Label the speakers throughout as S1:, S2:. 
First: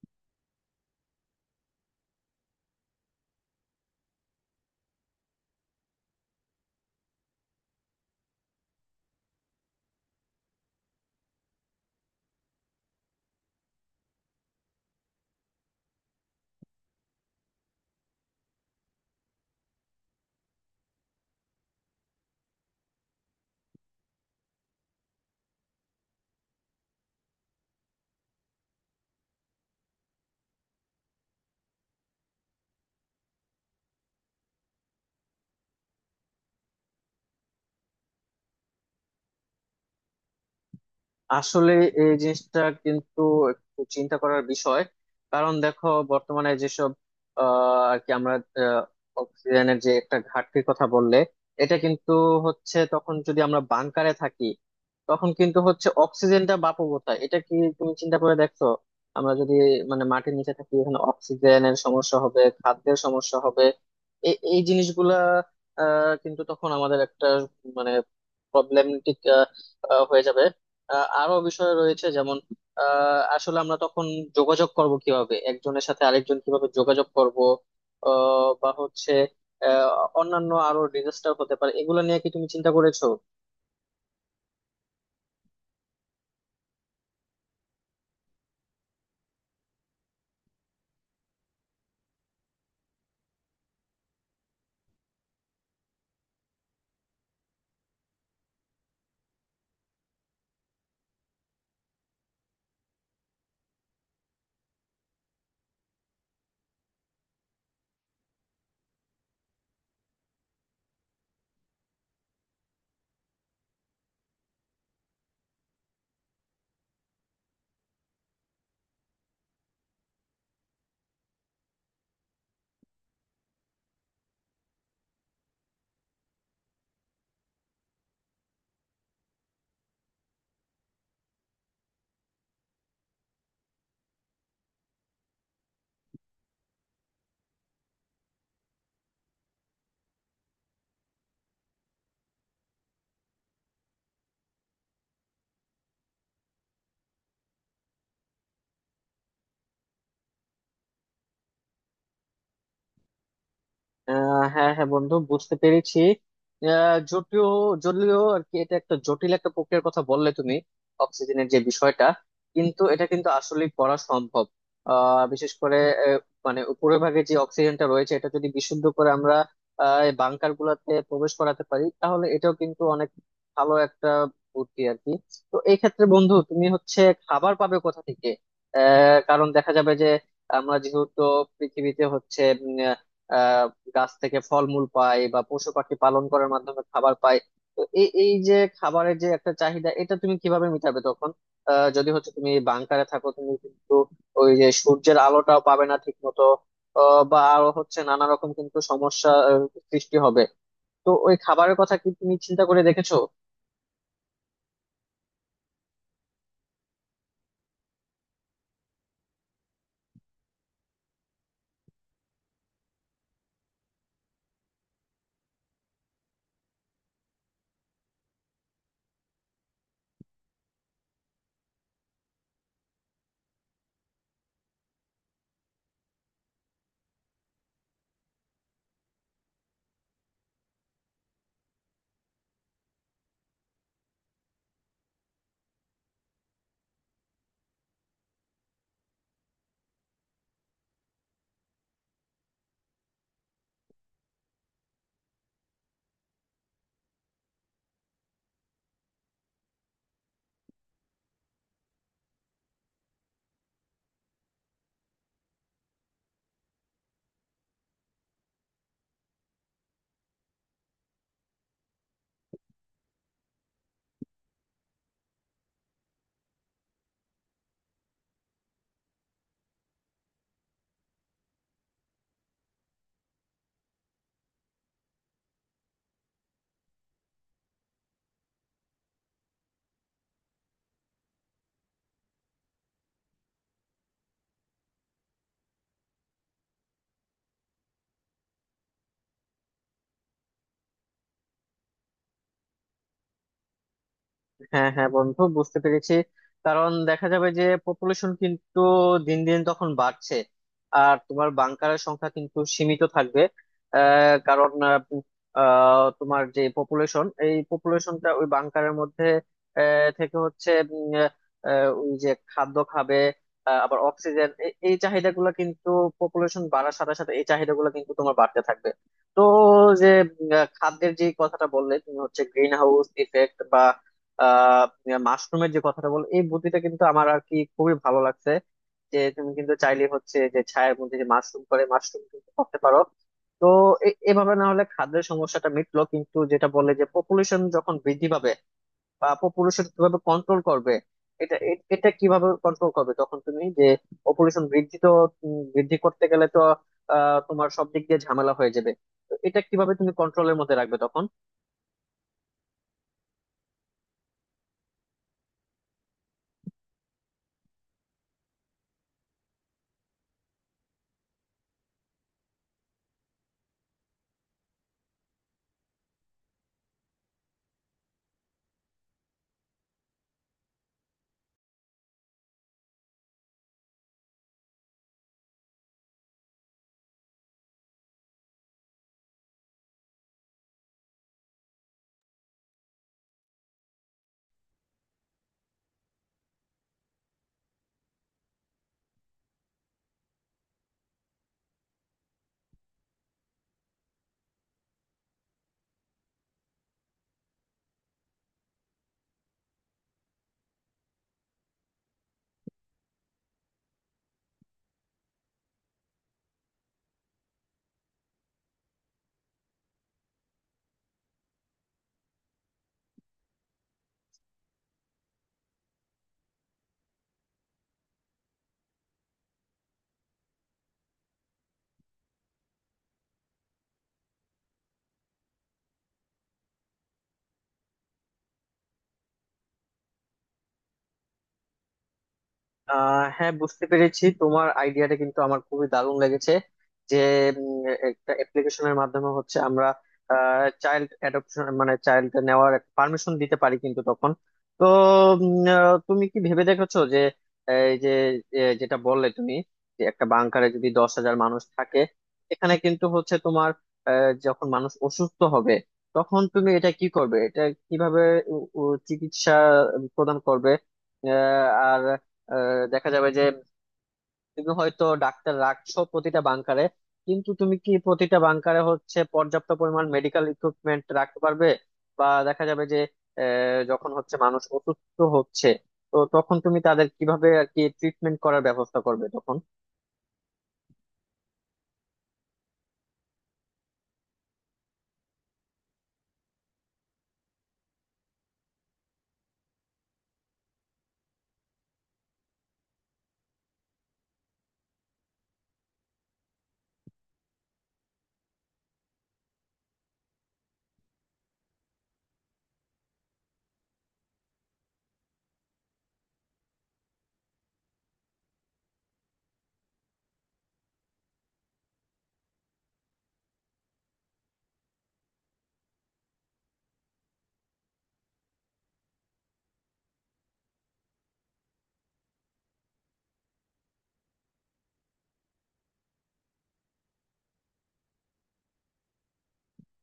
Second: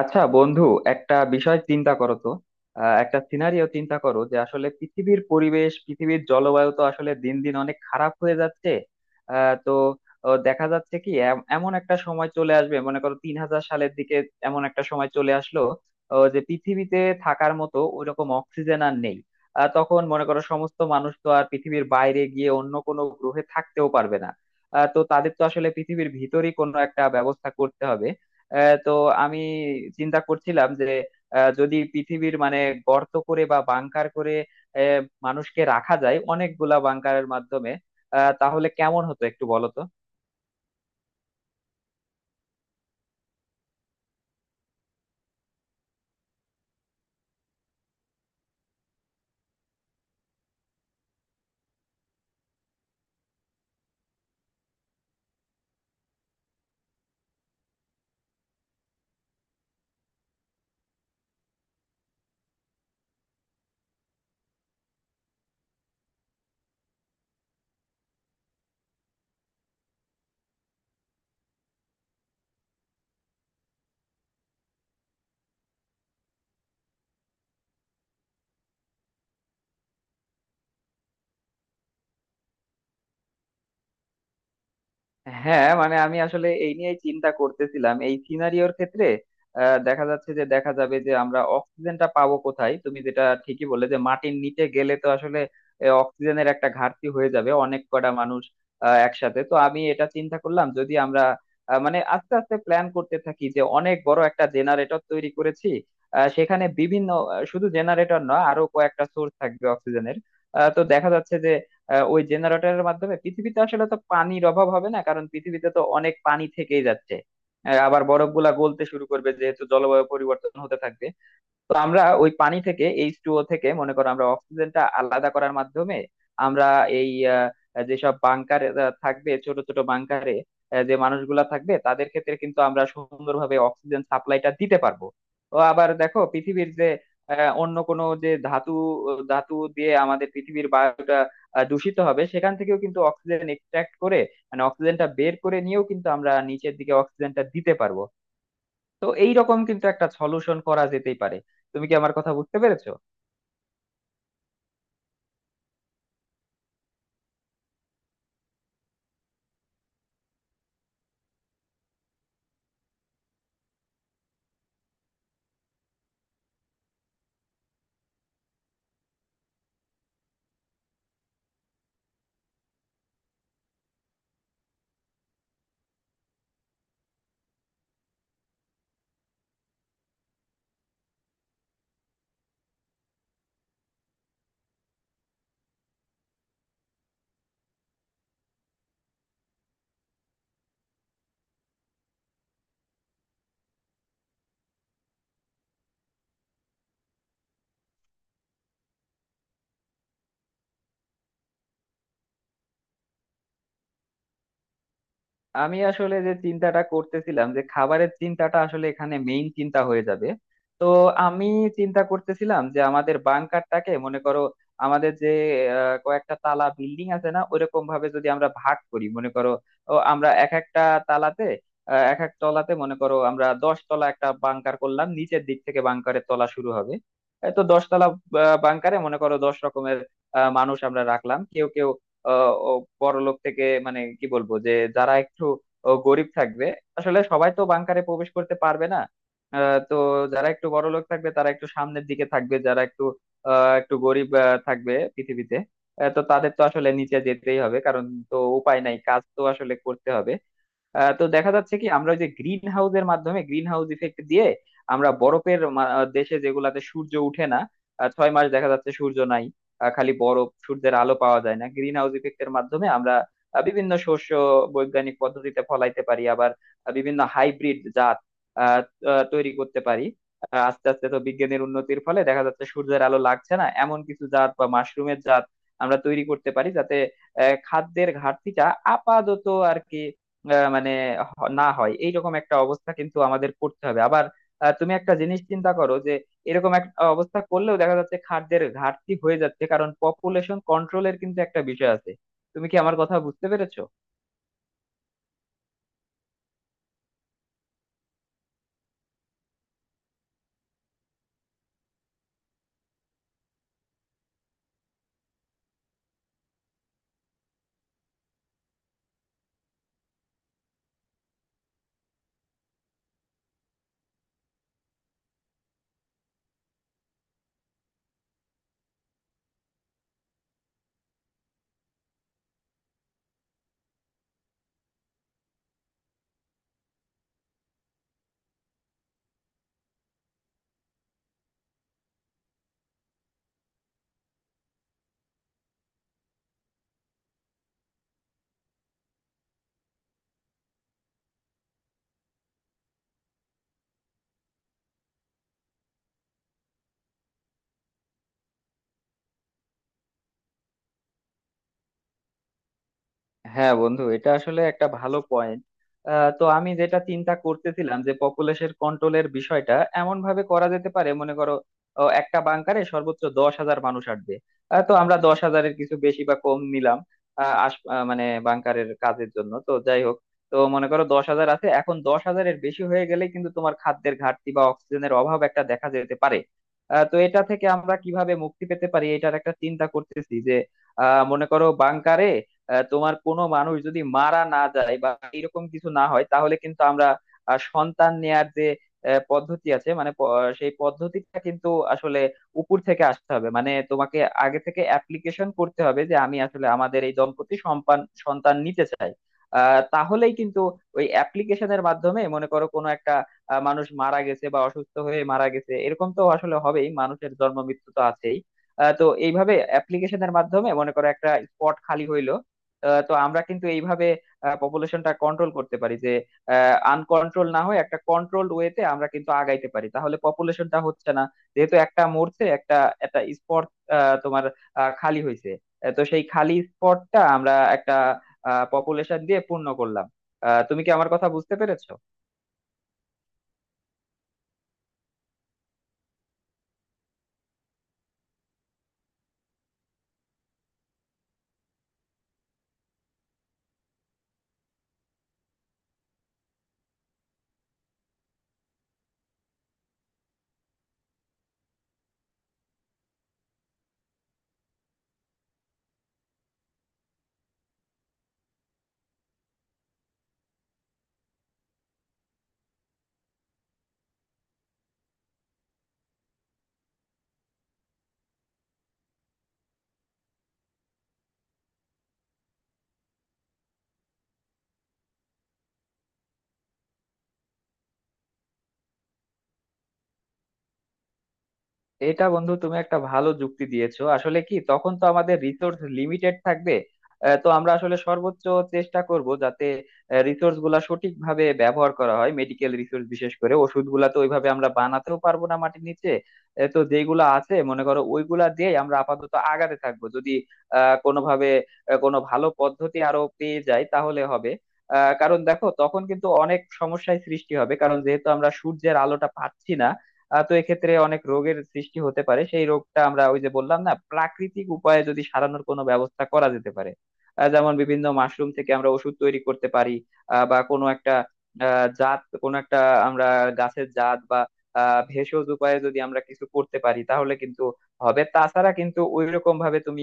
S1: আচ্ছা বন্ধু, একটা বিষয় চিন্তা করো তো। একটা সিনারিও চিন্তা করো যে আসলে পৃথিবীর পরিবেশ, পৃথিবীর জলবায়ু তো আসলে দিন দিন অনেক খারাপ হয়ে যাচ্ছে। আহ, তো দেখা যাচ্ছে কি এমন একটা সময় চলে আসবে, মনে করো 3000 সালের দিকে এমন একটা সময় চলে আসলো যে পৃথিবীতে থাকার মতো ওইরকম অক্সিজেন আর নেই। তখন মনে করো সমস্ত মানুষ তো আর পৃথিবীর বাইরে গিয়ে অন্য কোনো গ্রহে থাকতেও পারবে না। তো তাদের তো আসলে পৃথিবীর ভিতরেই কোনো একটা ব্যবস্থা করতে হবে। আহ, তো আমি চিন্তা করছিলাম যে যদি পৃথিবীর মানে গর্ত করে বা বাংকার করে আহ, মানুষকে রাখা যায় অনেকগুলা বাংকারের মাধ্যমে, তাহলে কেমন হতো একটু বলো তো।
S2: আসলে এই জিনিসটা কিন্তু একটু চিন্তা করার বিষয়। কারণ দেখো, বর্তমানে যেসব আহ, আর কি আমরা আহ, অক্সিজেনের যে একটা ঘাটতির কথা বললে, এটা কিন্তু হচ্ছে তখন যদি আমরা বাংকারে থাকি, তখন কিন্তু হচ্ছে অক্সিজেনটা বাপু কোথায়, এটা কি তুমি চিন্তা করে দেখছো? আমরা যদি মানে মাটির নিচে থাকি, এখানে অক্সিজেনের সমস্যা হবে, খাদ্যের সমস্যা হবে। এই জিনিসগুলা কিন্তু তখন আমাদের একটা মানে প্রবলেমেটিক হয়ে যাবে। আরো বিষয় রয়েছে, যেমন আসলে আমরা তখন যোগাযোগ করব কিভাবে, একজনের সাথে আরেকজন কিভাবে যোগাযোগ করব? আহ, বা হচ্ছে আহ, অন্যান্য আরো ডিজাস্টার হতে পারে, এগুলো নিয়ে কি তুমি চিন্তা করেছো?
S1: হ্যাঁ মানে আমি আসলে এই নিয়েই চিন্তা করতেছিলাম এই সিনারিওর ক্ষেত্রে। দেখা যাচ্ছে যে দেখা যাবে যে আমরা অক্সিজেনটা পাবো কোথায়, তুমি যেটা ঠিকই বললে যে মাটির নিচে গেলে তো আসলে অক্সিজেনের একটা ঘাটতি হয়ে যাবে অনেক কটা মানুষ একসাথে। তো আমি এটা চিন্তা করলাম যদি আমরা মানে আস্তে আস্তে প্ল্যান করতে থাকি যে অনেক বড় একটা জেনারেটর তৈরি করেছি, সেখানে বিভিন্ন শুধু জেনারেটর নয় আরো কয়েকটা সোর্স থাকবে অক্সিজেনের। তো দেখা যাচ্ছে যে ওই জেনারেটরের মাধ্যমে পৃথিবীতে আসলে তো পানির অভাব হবে না, কারণ পৃথিবীতে তো অনেক পানি থেকেই যাচ্ছে। আবার বরফ গুলা গলতে শুরু করবে, যেহেতু জলবায়ু পরিবর্তন হতে থাকবে। তো আমরা ওই পানি থেকে, এইচ টু ও থেকে মনে করো আমরা অক্সিজেনটা আলাদা করার মাধ্যমে আমরা এই আহ, যেসব বাংকারে থাকবে, ছোট ছোট বাংকারে যে মানুষগুলা থাকবে তাদের ক্ষেত্রে কিন্তু আমরা সুন্দরভাবে অক্সিজেন সাপ্লাইটা দিতে পারবো। ও আবার দেখো পৃথিবীর যে অন্য কোনো যে ধাতু ধাতু দিয়ে আমাদের পৃথিবীর বায়ুটা দূষিত হবে, সেখান থেকেও কিন্তু অক্সিজেন এক্সট্রাক্ট করে, মানে অক্সিজেনটা বের করে নিয়েও কিন্তু আমরা নিচের দিকে অক্সিজেনটা দিতে পারবো। তো এই রকম কিন্তু একটা সলিউশন করা যেতেই পারে। তুমি কি আমার কথা বুঝতে পেরেছো?
S2: হ্যাঁ হ্যাঁ বন্ধু, বুঝতে পেরেছি। জটিল, জটিল আর কি, এটা একটা জটিল একটা প্রক্রিয়ার কথা বললে তুমি। অক্সিজেনের যে বিষয়টা, কিন্তু এটা কিন্তু আসলে করা সম্ভব। বিশেষ করে আহ, মানে উপরের ভাগে যে অক্সিজেনটা রয়েছে, এটা যদি বিশুদ্ধ করে আমরা বাংকার গুলাতে প্রবেশ করাতে পারি, তাহলে এটাও কিন্তু অনেক ভালো একটা বুদ্ধি আর কি। তো এই ক্ষেত্রে বন্ধু, তুমি হচ্ছে খাবার পাবে কোথা থেকে? কারণ দেখা যাবে যে আমরা যেহেতু পৃথিবীতে হচ্ছে আহ গাছ থেকে ফলমূল পায় বা পশু পাখি পালন করার মাধ্যমে খাবার পায়। তো এই এই যে খাবারের যে একটা চাহিদা, এটা তুমি কিভাবে মিটাবে তখন? যদি হচ্ছে তুমি বাংকারে থাকো, তুমি কিন্তু ওই যে সূর্যের আলোটাও পাবে না ঠিক মতো। বা আরো হচ্ছে নানা রকম কিন্তু সমস্যা সৃষ্টি হবে। তো ওই খাবারের কথা কি তুমি চিন্তা করে দেখেছো?
S1: আমি আসলে যে চিন্তাটা করতেছিলাম যে খাবারের চিন্তাটা আসলে এখানে মেইন চিন্তা হয়ে যাবে। তো আমি চিন্তা করতেছিলাম যে আমাদের বাংকারটাকে মনে করো আমাদের যে কয়েকটা তালা বিল্ডিং আছে না, ওইরকম ভাবে যদি আমরা ভাগ করি মনে করো, আমরা এক একটা তালাতে এক এক তলাতে মনে করো আমরা 10 তলা একটা বাংকার করলাম, নিচের দিক থেকে বাংকারের তলা শুরু হবে। এই তো 10 তলা বাংকারে মনে করো 10 রকমের মানুষ আমরা রাখলাম। কেউ কেউ আহ ও বড়লোক, থেকে মানে কি বলবো যে যারা একটু গরিব থাকবে। আসলে সবাই তো বাংকারে প্রবেশ করতে পারবে না। তো যারা একটু বড়লোক থাকবে তারা একটু সামনের দিকে থাকবে, যারা একটু একটু গরিব থাকবে পৃথিবীতে, তো তাদের তো আসলে নিচে যেতেই হবে, কারণ তো উপায় নাই, কাজ তো আসলে করতে হবে। তো দেখা যাচ্ছে কি আমরা ওই যে গ্রিন হাউসের মাধ্যমে, গ্রিন হাউস ইফেক্ট দিয়ে আমরা দেশে যেগুলাতে সূর্য উঠে না, 6 মাস দেখা যাচ্ছে সূর্য নাই, খালি বরফ, সূর্যের আলো পাওয়া যায় না, গ্রিন হাউস ইফেক্টের মাধ্যমে আমরা বিভিন্ন শস্য বৈজ্ঞানিক পদ্ধতিতে ফলাইতে পারি। আবার বিভিন্ন হাইব্রিড জাত আহ, আহ, তৈরি করতে পারি। আস্তে আস্তে তো বিজ্ঞানের উন্নতির ফলে দেখা যাচ্ছে সূর্যের আলো লাগছে না এমন কিছু জাত বা মাশরুমের জাত আমরা তৈরি করতে পারি, যাতে খাদ্যের ঘাটতিটা আপাতত আর কি আহ মানে না হয়। এইরকম একটা অবস্থা কিন্তু আমাদের করতে হবে। আবার তুমি একটা জিনিস চিন্তা করো যে এরকম একটা অবস্থা করলেও দেখা যাচ্ছে খাদ্যের ঘাটতি হয়ে যাচ্ছে, কারণ পপুলেশন কন্ট্রোলের কিন্তু একটা বিষয় আছে। তুমি কি আমার কথা বুঝতে পেরেছো?
S2: হ্যাঁ হ্যাঁ বন্ধু, বুঝতে পেরেছি। কারণ দেখা যাবে যে পপুলেশন কিন্তু দিন দিন তখন বাড়ছে, আর তোমার বাংকারের সংখ্যা কিন্তু সীমিত থাকবে। আহ, কারণ আহ, আহ, তোমার যে পপুলেশন, এই পপুলেশনটা ওই বাংকারের মধ্যে থেকে হচ্ছে ওই যে খাদ্য খাবে, আবার অক্সিজেন, এই চাহিদাগুলো কিন্তু পপুলেশন বাড়ার সাথে সাথে এই চাহিদাগুলো কিন্তু তোমার বাড়তে থাকবে। তো যে খাদ্যের যে কথাটা বললে তুমি হচ্ছে গ্রিন হাউস ইফেক্ট, আহ মাশরুমের যে কথাটা বল, এই বুদ্ধিটা কিন্তু আমার আর কি খুবই ভালো লাগছে। যে তুমি কিন্তু চাইলে হচ্ছে, যে ছায়ের মধ্যে যে মাশরুম করে, মাশরুম কিন্তু করতে পারো। তো এভাবে না হলে খাদ্যের সমস্যাটা মিটলো, কিন্তু যেটা বললে যে পপুলেশন যখন বৃদ্ধি পাবে, বা পপুলেশন কিভাবে কন্ট্রোল করবে, এটা এটা কিভাবে কন্ট্রোল করবে তখন তুমি? যে পপুলেশন বৃদ্ধি তো বৃদ্ধি করতে গেলে তো তোমার সব দিক দিয়ে ঝামেলা হয়ে যাবে। তো এটা কিভাবে তুমি কন্ট্রোলের মধ্যে রাখবে তখন?
S1: হ্যাঁ বন্ধু, এটা আসলে একটা ভালো পয়েন্ট। তো আমি যেটা চিন্তা করতেছিলাম যে পপুলেশন কন্ট্রোলের বিষয়টা এমন ভাবে করা যেতে পারে, মনে করো একটা বাংকারে সর্বোচ্চ 10,000 মানুষ আসবে। তো আমরা 10,000-এর কিছু বেশি বা কম নিলাম, মানে বাংকারের কাজের জন্য তো যাই হোক। তো মনে করো 10,000 আছে, এখন 10,000-এর বেশি হয়ে গেলে কিন্তু তোমার খাদ্যের ঘাটতি বা অক্সিজেনের অভাব একটা দেখা যেতে পারে। তো এটা থেকে আমরা কিভাবে মুক্তি পেতে পারি, এটার একটা চিন্তা করতেছি যে মনে করো বাংকারে তোমার কোনো মানুষ যদি মারা না যায় বা এরকম কিছু না হয়, তাহলে কিন্তু আমরা সন্তান নেয়ার যে পদ্ধতি আছে, সেই পদ্ধতিটা কিন্তু আসলে উপর থেকে আসতে হবে। মানে তোমাকে আগে থেকে অ্যাপ্লিকেশন করতে হবে যে আমি আসলে আমাদের এই দম্পতি সম্পান সন্তান নিতে চাই। তাহলেই কিন্তু ওই অ্যাপ্লিকেশনের মাধ্যমে মনে করো কোনো একটা মানুষ মারা গেছে বা অসুস্থ হয়ে মারা গেছে, এরকম তো আসলে হবেই, মানুষের জন্ম মৃত্যু তো আছেই। তো এইভাবে অ্যাপ্লিকেশনের মাধ্যমে মনে করো একটা স্পট খালি হইলো। তো আমরা কিন্তু এইভাবে পপুলেশনটা কন্ট্রোল করতে পারি যে আনকন্ট্রোল না হয়ে একটা কন্ট্রোলড ওয়েতে আমরা কিন্তু আগাইতে পারি, তাহলে পপুলেশনটা হচ্ছে না। যেহেতু একটা মরছে, একটা একটা স্পট তোমার খালি হয়েছে, তো সেই খালি স্পটটা আমরা একটা পপুলেশন দিয়ে পূর্ণ করলাম। তুমি কি আমার কথা বুঝতে পেরেছো?
S2: হ্যাঁ, বুঝতে পেরেছি। তোমার আইডিয়াটা কিন্তু আমার খুবই দারুণ লেগেছে। যে একটা অ্যাপ্লিকেশনের মাধ্যমে হচ্ছে আমরা চাইল্ড অ্যাডপশন মানে চাইল্ড নেওয়ার পারমিশন দিতে পারি কিন্তু তখন। তো তুমি কি ভেবে দেখেছো যে এই যে যেটা বললে তুমি, যে একটা বাংকারে যদি 10,000 মানুষ থাকে, এখানে কিন্তু হচ্ছে তোমার যখন মানুষ অসুস্থ হবে, তখন তুমি এটা কি করবে, এটা কিভাবে চিকিৎসা প্রদান করবে? আহ, আর দেখা যাবে যে তুমি হয়তো ডাক্তার রাখছো প্রতিটা বাংকারে, কিন্তু তুমি কি প্রতিটা বাংকারে হচ্ছে পর্যাপ্ত পরিমাণ মেডিকেল ইকুইপমেন্ট রাখতে পারবে? বা দেখা যাবে যে যখন হচ্ছে মানুষ অসুস্থ হচ্ছে, তো তখন তুমি তাদের কিভাবে আর কি ট্রিটমেন্ট করার ব্যবস্থা করবে তখন?
S1: এটা বন্ধু তুমি একটা ভালো যুক্তি দিয়েছো। আসলে কি, তখন তো আমাদের রিসোর্স লিমিটেড থাকবে। তো আমরা আসলে সর্বোচ্চ চেষ্টা করব যাতে রিসোর্স গুলা সঠিকভাবে ব্যবহার করা হয়, মেডিকেল রিসোর্স বিশেষ করে। ওষুধ গুলা তো ওইভাবে আমরা বানাতেও পারবো না মাটির নিচে। তো যেগুলো আছে মনে করো ওইগুলা দিয়ে আমরা আপাতত আগাতে থাকবো, যদি কোনোভাবে কোনো ভালো পদ্ধতি আরো পেয়ে যাই তাহলে হবে। কারণ দেখো তখন কিন্তু অনেক সমস্যায় সৃষ্টি হবে, কারণ যেহেতু আমরা সূর্যের আলোটা পাচ্ছি না। তো এক্ষেত্রে অনেক রোগের সৃষ্টি হতে পারে, সেই রোগটা আমরা ওই যে বললাম না, প্রাকৃতিক উপায়ে যদি সারানোর কোনো ব্যবস্থা করা যেতে পারে, যেমন বিভিন্ন মাশরুম থেকে আমরা ওষুধ তৈরি করতে পারি, বা কোনো একটা আহ, জাত কোনো একটা আমরা গাছের জাত বা ভেষজ উপায়ে যদি আমরা কিছু করতে পারি তাহলে কিন্তু হবে। তাছাড়া কিন্তু ওই রকম ভাবে তুমি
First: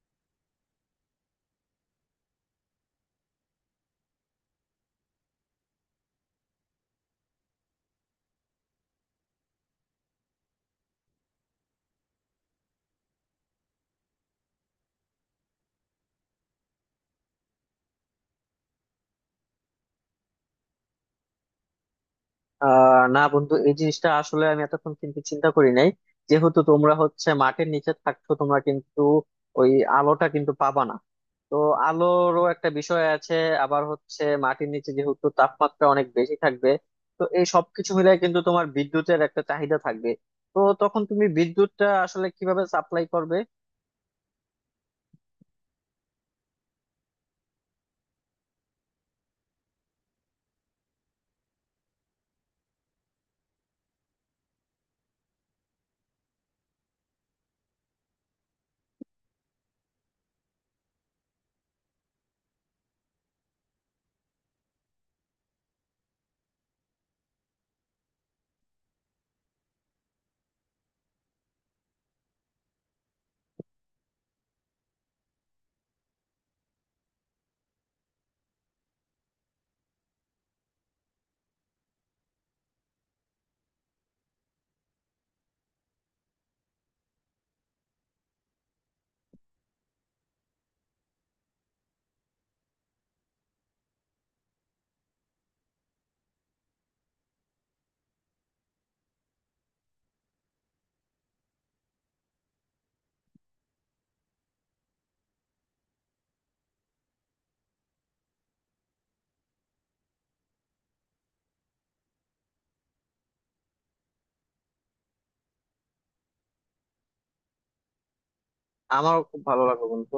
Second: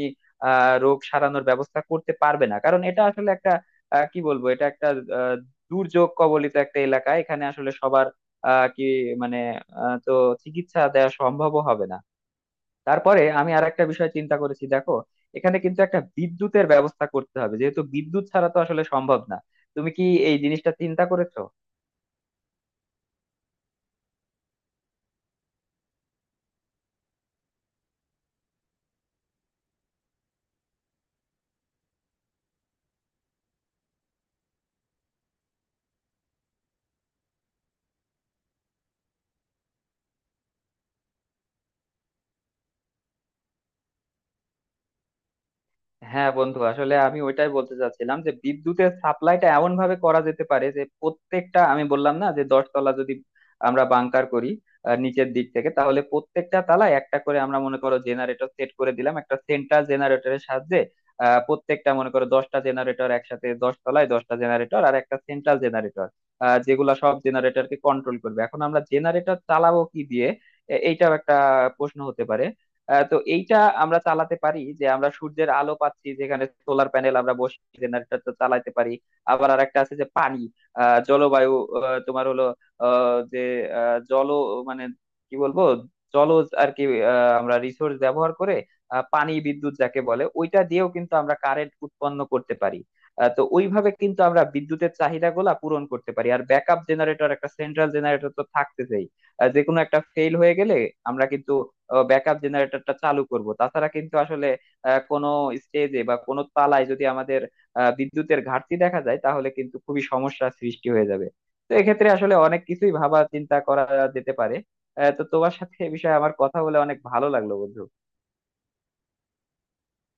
S1: রোগ সারানোর ব্যবস্থা করতে পারবে না, কারণ এটা আসলে একটা আহ, কি বলবো এটা একটা আহ, দুর্যোগ কবলিত একটা এলাকা। এখানে আসলে সবার আহ, কি মানে আহ, তো চিকিৎসা দেওয়া সম্ভব হবে না। তারপরে আমি আর একটা বিষয় চিন্তা করেছি, দেখো এখানে কিন্তু একটা বিদ্যুতের ব্যবস্থা করতে হবে, যেহেতু বিদ্যুৎ ছাড়া তো আসলে সম্ভব না। তুমি কি এই জিনিসটা চিন্তা করেছো?
S2: না বন্ধু, এই জিনিসটা আসলে আমি এতক্ষণ কিন্তু চিন্তা করি নাই। যেহেতু তোমরা হচ্ছে মাটির নিচে থাকছো, তোমরা কিন্তু ওই আলোটা কিন্তু পাবা না। তো আলোরও একটা বিষয় আছে। আবার হচ্ছে মাটির নিচে যেহেতু তাপমাত্রা অনেক বেশি থাকবে, তো এই সবকিছু মিলে কিন্তু তোমার বিদ্যুতের একটা চাহিদা থাকবে। তো তখন তুমি বিদ্যুৎটা আসলে কিভাবে সাপ্লাই করবে?
S1: হ্যাঁ বন্ধু, আসলে আমি ওইটাই বলতে চাচ্ছিলাম যে বিদ্যুতের সাপ্লাইটা এমন ভাবে করা যেতে পারে যে প্রত্যেকটা, আমি বললাম না যে দশতলা যদি আমরা বাংকার করি, নিচের দিক থেকে, তাহলে প্রত্যেকটা তলায় একটা করে আমরা মনে করো জেনারেটর সেট করে দিলাম একটা সেন্ট্রাল জেনারেটরের সাহায্যে। প্রত্যেকটা মনে করো 10টা জেনারেটর একসাথে, 10 তলায় 10টা জেনারেটর আর একটা সেন্ট্রাল জেনারেটর, যেগুলা সব জেনারেটরকে কন্ট্রোল করবে। এখন আমরা জেনারেটর চালাবো কি দিয়ে, এইটাও একটা প্রশ্ন হতে পারে। তো এইটা আমরা চালাতে পারি যে আমরা সূর্যের আলো পাচ্ছি যেখানে, সোলার প্যানেল আমরা বসিয়ে জেনারেটর তো চালাতে পারি। আবার আর একটা আছে যে পানি, আহ, জলবায়ু আহ, তোমার হলো আহ, যে আহ, জল মানে কি বলবো জলজ আর কি, আমরা রিসোর্স ব্যবহার করে পানি বিদ্যুৎ যাকে বলে ওইটা দিয়েও কিন্তু আমরা কারেন্ট উৎপন্ন করতে পারি। তো ওইভাবে কিন্তু আমরা বিদ্যুতের চাহিদাগুলা পূরণ করতে পারি, আর ব্যাকআপ জেনারেটর একটা সেন্ট্রাল জেনারেটর তো থাকতেছেই, যে কোনো একটা ফেল হয়ে গেলে আমরা কিন্তু ব্যাকআপ জেনারেটরটা চালু করব। তাছাড়া কিন্তু আসলে কোনো স্টেজে বা কোনো তালায় যদি আমাদের বিদ্যুতের ঘাটতি দেখা যায়, তাহলে কিন্তু খুবই সমস্যার সৃষ্টি হয়ে যাবে। তো এক্ষেত্রে আসলে অনেক কিছুই ভাবা চিন্তা করা যেতে পারে। তো তোমার সাথে এ বিষয়ে আমার কথা বলে অনেক ভালো লাগলো বন্ধু।
S2: আমার খুব ভালো লাগলো বন্ধু।